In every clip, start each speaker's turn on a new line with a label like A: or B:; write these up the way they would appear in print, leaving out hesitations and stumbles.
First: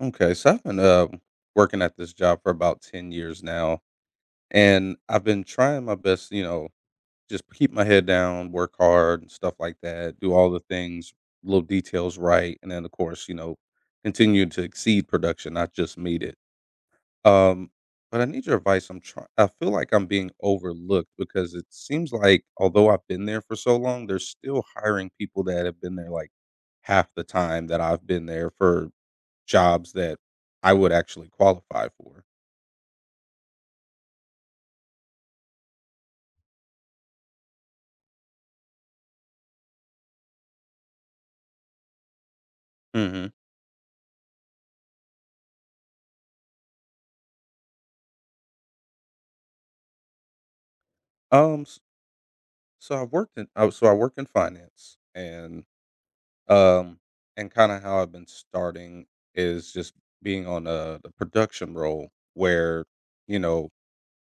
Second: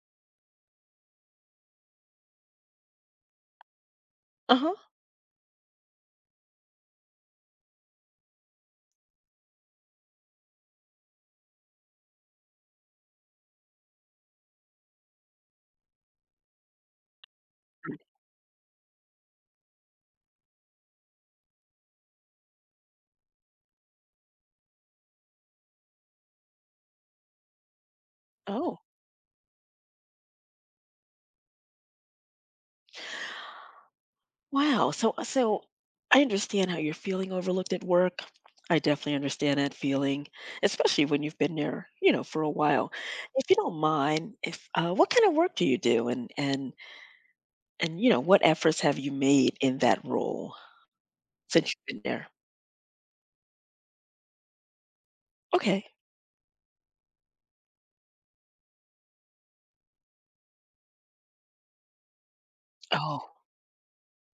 A: Okay, so I've been working at this job for about 10 years now,
B: Uh-huh.
A: and I've been trying my best, you know, just keep my head down, work hard, and stuff like that, do all the things, little details right, and then, of course, you know, continue to exceed production, not just meet it. Um, but I need your advice. I'm trying, I feel like I'm being overlooked because it seems like, although I've been there for so long, they're still hiring people that have been there like half the time that I've been there
B: Oh,
A: for jobs that I would actually qualify for.
B: wow. So I understand how you're feeling overlooked at work. I definitely understand that feeling, especially when you've been there, for a while.
A: Mhm.
B: If you don't mind, if what kind of work do you do, and what efforts have you made in that role since
A: S
B: you've been there?
A: So I work in finance,
B: Okay.
A: um, and kinda how I've been starting is just being on, a the production role where,
B: Oh,
A: you know,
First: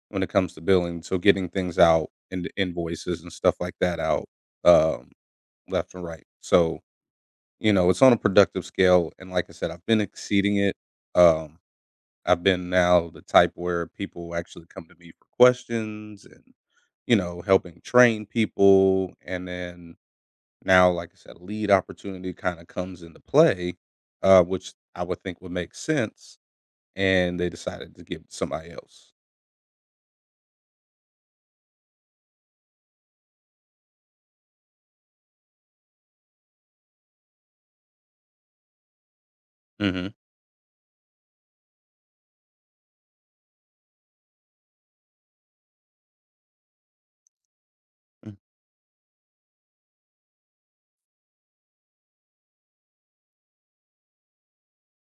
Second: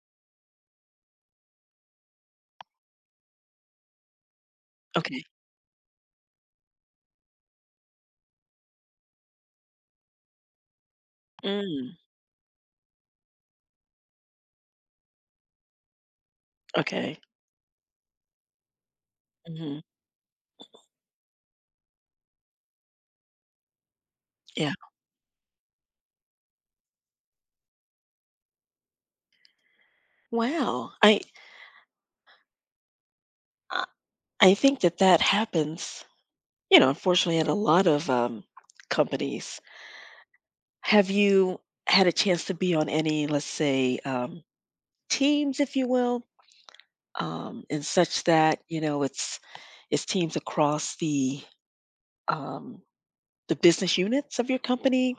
A: when it comes to billing, so getting things out and the invoices and stuff like that out, um,
B: okay.
A: left and right. So, you know, it's on a productive scale, and like I said, I've been exceeding it. um
B: Mm,
A: I've been now the type where people actually come to me for questions and, you
B: okay.
A: know, helping train people. And
B: Hmm.
A: then now, like I said, lead opportunity kind of comes into play, which
B: Yeah.
A: I would think would make sense. And they decided to give it to somebody else.
B: Wow. I I think that that happens, unfortunately, at a lot of companies.
A: Hmm.
B: Have you had a chance to be on any, let's say, teams, if you will, and such that, it's teams across um, the business units of your company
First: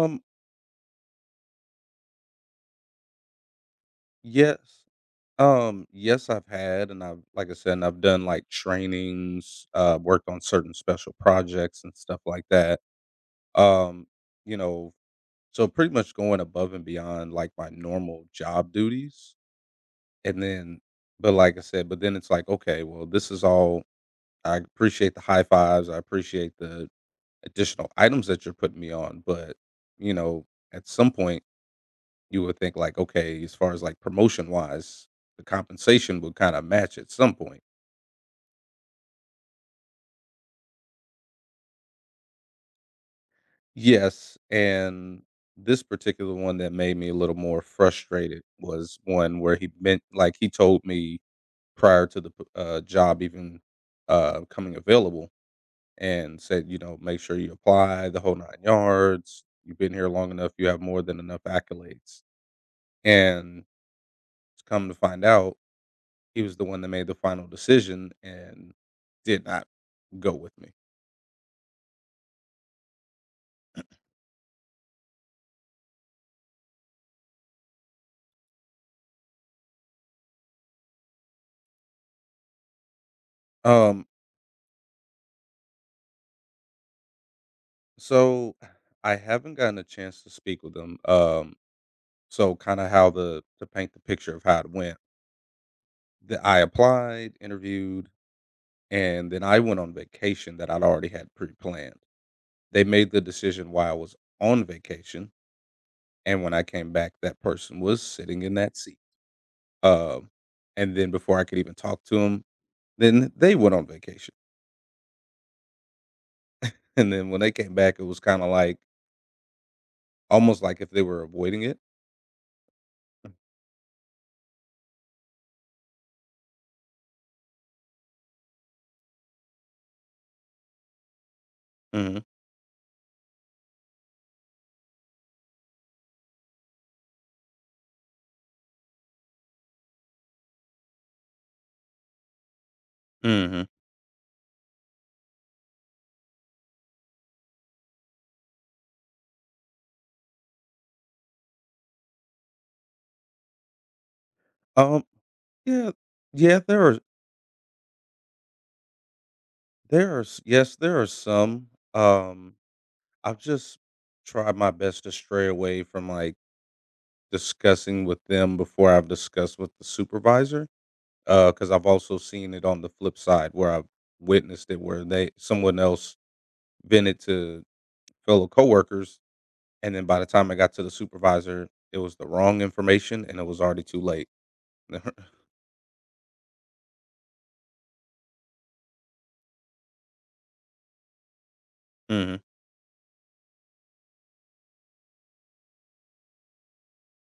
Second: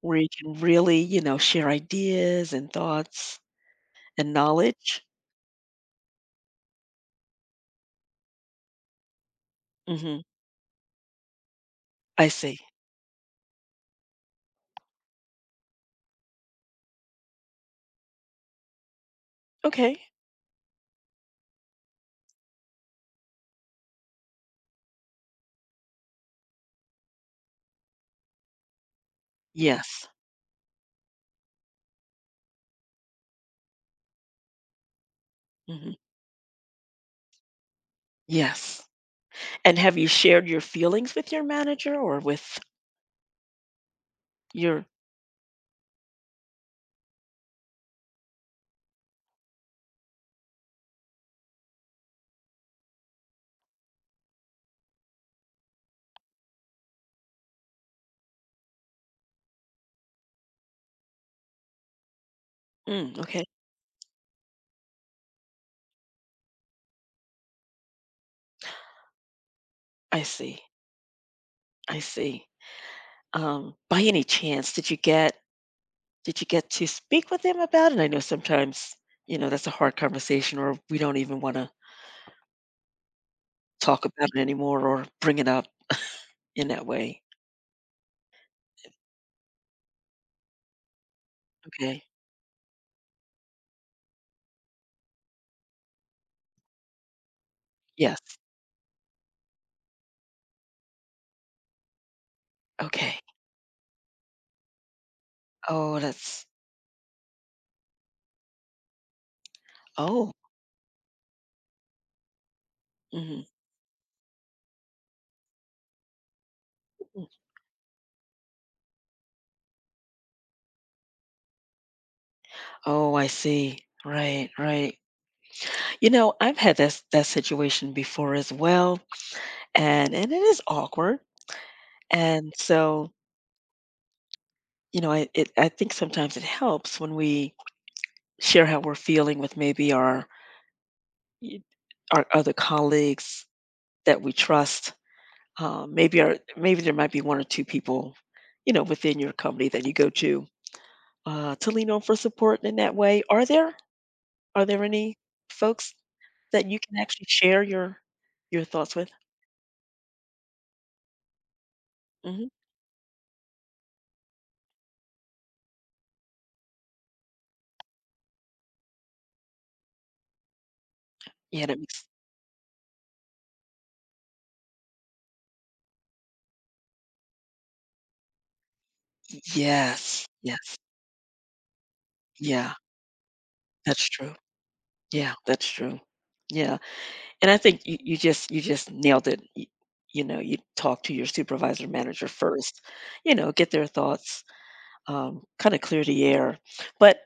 B: where you can really, share ideas and thoughts and
A: yes.
B: knowledge?
A: Yes, I've had, and I've, like I said, and I've done like trainings,
B: Hmm.
A: worked on certain special projects and stuff
B: I
A: like
B: see.
A: that. Um, you know, so pretty much going above and beyond like my normal job duties.
B: Okay.
A: And then, but like I said, but then it's like, okay, well, this is all, I appreciate the high fives. I appreciate the additional items that you're putting me on. But,
B: Yes.
A: you know, at some point you would think like, okay, as far as like promotion wise, the
B: Hmm.
A: compensation would kind of match at some point.
B: Yes. And have you shared your feelings with your manager or with
A: Yes.
B: your?
A: And this particular one that made me a little more frustrated was one where he meant like he told me prior to the job even, coming available, and said, you know, "Make sure you apply the whole 9 yards. You've been here long enough. You have more than enough accolades."
B: Mm, okay.
A: And come to find out, he was the one that made the final decision and did not
B: I
A: go with
B: see.
A: me.
B: I see. By any chance, did you get to speak with them about it? I know sometimes, that's a hard conversation, or we don't even want to talk
A: Um,
B: about it anymore or bring it up in that way.
A: so I haven't gotten a chance to speak with them.
B: Okay.
A: So kinda how the to paint the picture of how it went, that I applied, interviewed,
B: Yes.
A: and then I went on vacation that I'd already had pre-planned. They made
B: Okay.
A: the decision while I was on vacation,
B: Oh,
A: and
B: that's
A: when I came back, that person was sitting in that seat. Um,
B: oh.
A: and then before I could even talk to 'em, then
B: Mhm.
A: they went on vacation. And then when they came back, it was kinda like almost like if they were avoiding it.
B: Oh, I see. Right, right. I've had that that situation before as well, and it is awkward.
A: Mhm,
B: And so, I think sometimes it helps when we share how we're feeling with maybe It our other colleagues
A: mhm.
B: that we trust. Uh, maybe there might be one or two people, within your company that you go to lean on for support in that way. Are there
A: Um,
B: any
A: yeah,
B: folks
A: yeah,
B: that you can actually share your thoughts with?
A: there are s yes, there are some.
B: Mhm.
A: Um, I've just tried my best to stray away from, like, discussing with them before I've discussed with the supervisor, because
B: Yeah,
A: 'cause
B: that
A: I've
B: makes
A: also seen it on the flip side where I've witnessed it where they someone else vented to fellow coworkers, and then by
B: yes,
A: the time I got
B: yes.
A: to the supervisor, it was the wrong
B: Yeah,
A: information, and it was already too
B: that's
A: late.
B: true. Yeah, that's true. Yeah, and I think you just nailed it. Y You know, you talk to your supervisor, manager
A: Mhm.
B: first, get their thoughts. Kind of clear the air. But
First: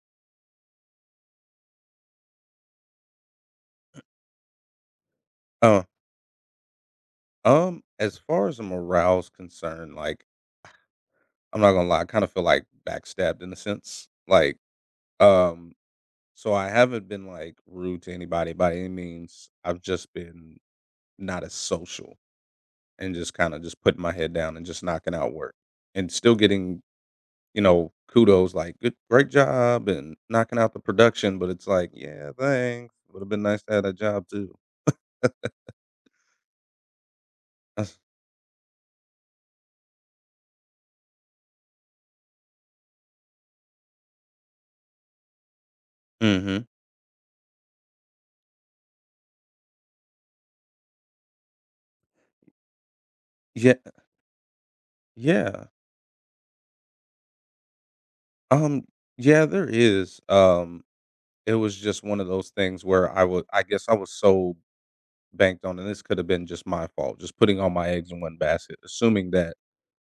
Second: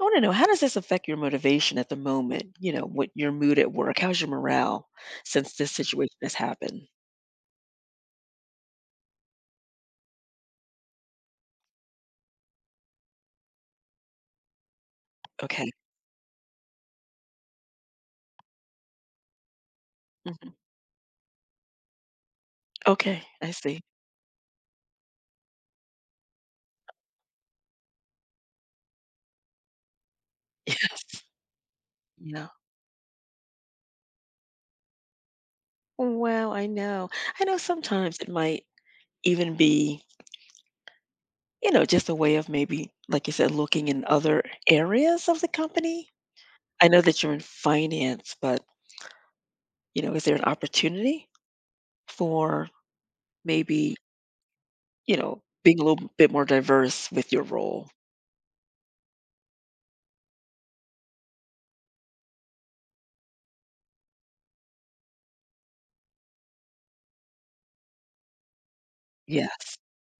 B: I want to know, how does this affect your motivation at the moment? You know, what your mood at work? How's your morale since this
A: Uh,
B: situation has happened?
A: as far as the morale's concerned, like, I'm not gonna lie, I kinda feel, like, backstabbed in a sense, like,
B: Okay.
A: um, so I haven't been, like, rude to anybody by any means. I've just been
B: Hmm.
A: not as social, and
B: Okay.
A: just
B: I
A: kinda just
B: see.
A: putting my head down and just knocking out work, and still getting, you know, kudos like, "Good great job," and knocking out
B: Yes.
A: the production, but it's like, "Yeah,
B: Yeah.
A: thanks. Would've been nice to have that job too."
B: Well, I know. I know sometimes it might even be, just a way of, maybe, like you said, looking in other areas of the company.
A: Mm, mhm.
B: I know that you're in finance, but, is there an opportunity for
A: Yeah,
B: maybe
A: yeah.
B: being a little bit more diverse with your role.
A: Um, yeah, there is, it was just one of those things where I was. I guess I was so banked on, and this could have been just my fault, just putting all my eggs in one basket, assuming that
B: Yes.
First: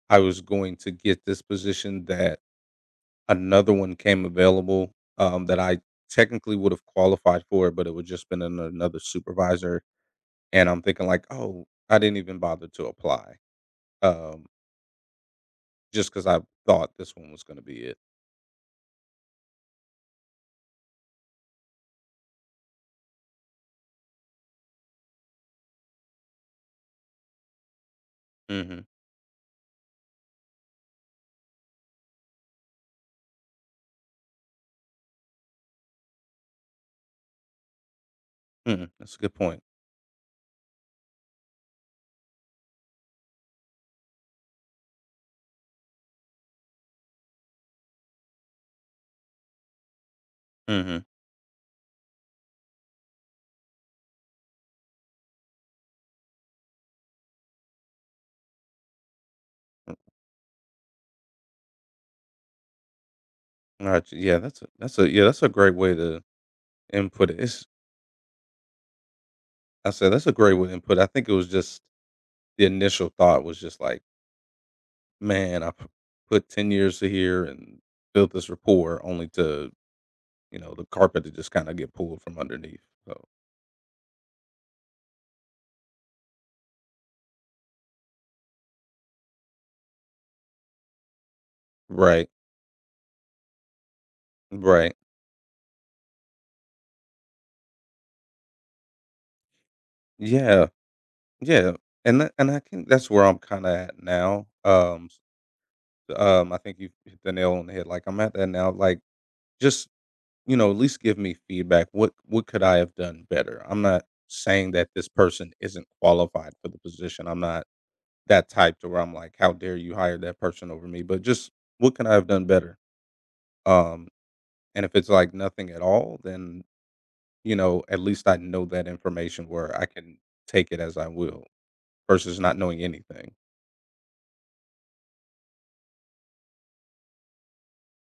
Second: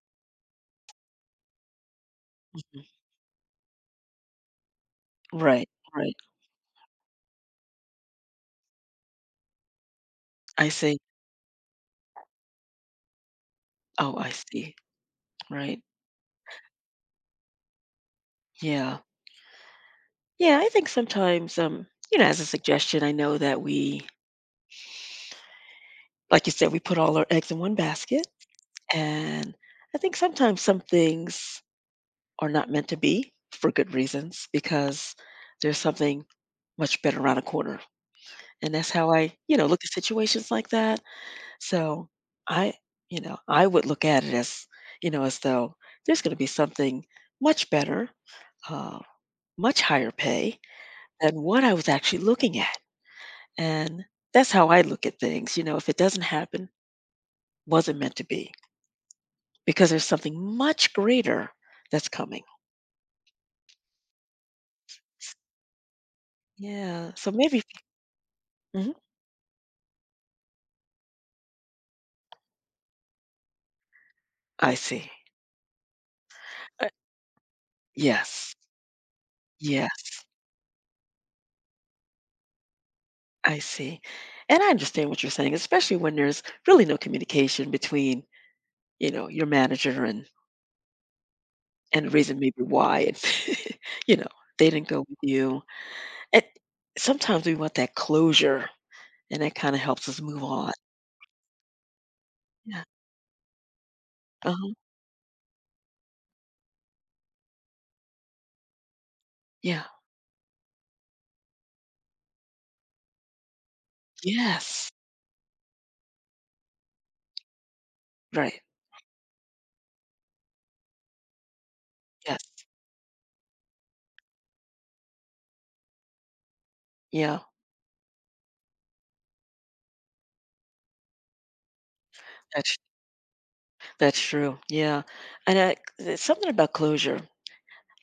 A: I was going to get this position. That
B: Mhm.
A: another one came available, that
B: Right,
A: I
B: right.
A: technically would have qualified for, but it would just been an another supervisor,
B: I
A: and I'm
B: see.
A: thinking like, "Oh, I didn't even bother to apply,"
B: Oh, I
A: um,
B: see. Right.
A: just because I thought this one was gonna be it.
B: Yeah. Yeah, I think sometimes, as a suggestion, I know that we like you said, we put all our eggs in one basket,
A: Mhm.
B: and I think sometimes some things are not meant to be, for good reasons, because there's something much better around the corner, and that's
A: Mm,
B: how
A: that's a
B: I,
A: good point.
B: look at situations like that. So I, I would look at it as, though there's going to be something much better, uh, much higher pay
A: Mhm.
B: than what I was actually looking at. And that's how I look at things. If it doesn't happen, wasn't meant to be, because there's something much greater that's coming.
A: Alright, yeah, that's a yeah, that's a great way to
B: Yeah.
A: input
B: So
A: it.
B: maybe.
A: It's,
B: Mhm.
A: I said that's a great way to input it. I think it was just the initial thought was just like,
B: I see.
A: "Man, I p- put 10
B: Uh,
A: years here and built this
B: yes.
A: rapport only to."
B: Yes.
A: You know, the carpet to just kinda get pulled from underneath, so
B: I see. And I understand what you're saying, especially when there's really no communication between, your manager and. And the
A: right,
B: reason maybe why it's you know, they didn't
A: right.
B: go with you. And sometimes we want that closure, and that kinda helps us move
A: Yeah,
B: on.
A: yeah, and that and I
B: Yeah.
A: can. That's where I'm kinda at now,
B: Uh-huh.
A: s I think you hit the nail on the head, like, I'm at that now, like,
B: Yeah.
A: just, you know, at least give me feedback, what could I have done better? I'm not saying
B: Yes.
A: that this person isn't qualified for the position, I'm not that
B: Right.
A: type to where I'm like, "How dare you hire that person over me?" But just, what could I have
B: Yes.
A: done better? Um, and if it's, like, nothing at all, then
B: Yeah.
A: you know, at least I know that information where I can take it as I will versus not
B: That's
A: knowing anything.
B: that's true. Yeah. And I there's something about closure,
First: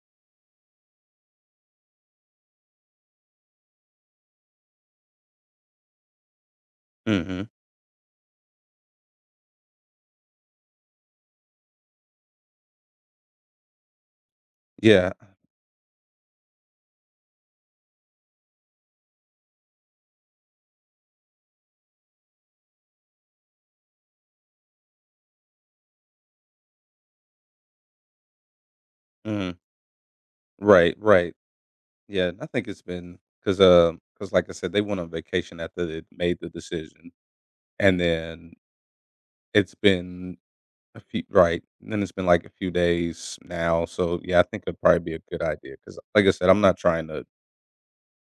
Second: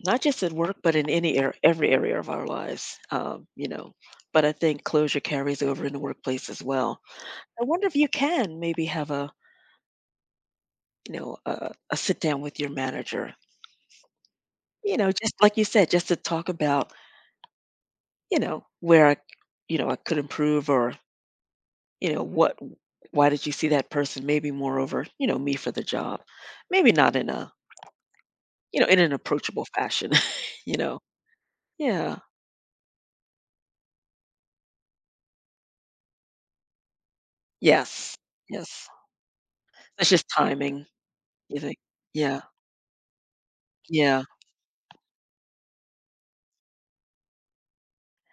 B: not just at work, but in any area, every area of our lives, you know? But I think closure carries over in the workplace as well.
A: Hmm.
B: I wonder if you can maybe have a sit down with your manager.
A: Yeah.
B: Just like you said, just to talk about, where I could improve, or, you know, what, why did you see that person? Maybe moreover, me for the job. Maybe not in an
A: Hmm.
B: approachable fashion, you
A: Right.
B: know.
A: Right.
B: Yeah.
A: Yeah. And I think it's been because like I said, they went on vacation after they made the decision, and
B: Yes.
A: then
B: Yes.
A: it's
B: That's just
A: been
B: timing,
A: a few.
B: you
A: Right.
B: think.
A: And then it's been
B: Yeah.
A: like a few days now. So
B: Yeah.
A: yeah, I think it'd probably be a good idea because, like I said, I'm not trying to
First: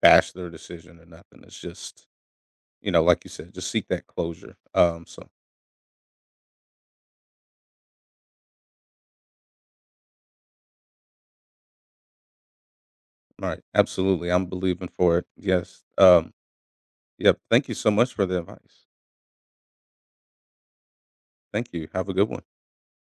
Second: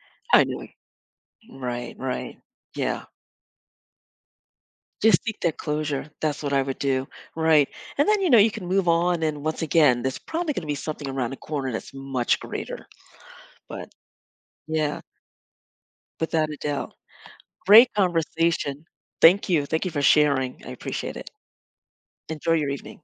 A: bash
B: I
A: their
B: know.
A: decision or nothing. It's
B: Right.
A: just,
B: Right.
A: you know,
B: Yeah.
A: like you said, just seek that closure.
B: Just
A: So
B: seek that closure. That's what I would do. Right. And then, you can move on. And once again, there's probably going to be something around the corner that's much greater.
A: All Right.
B: But
A: Absolutely. I'm believing
B: Yeah,
A: for it. Yes.
B: without a doubt.
A: Yep. Thank you so
B: Great
A: much for the
B: conversation.
A: advice.
B: Thank you. Thank you for sharing. I appreciate it.
A: Thank you. Have a good one.
B: Enjoy your evening.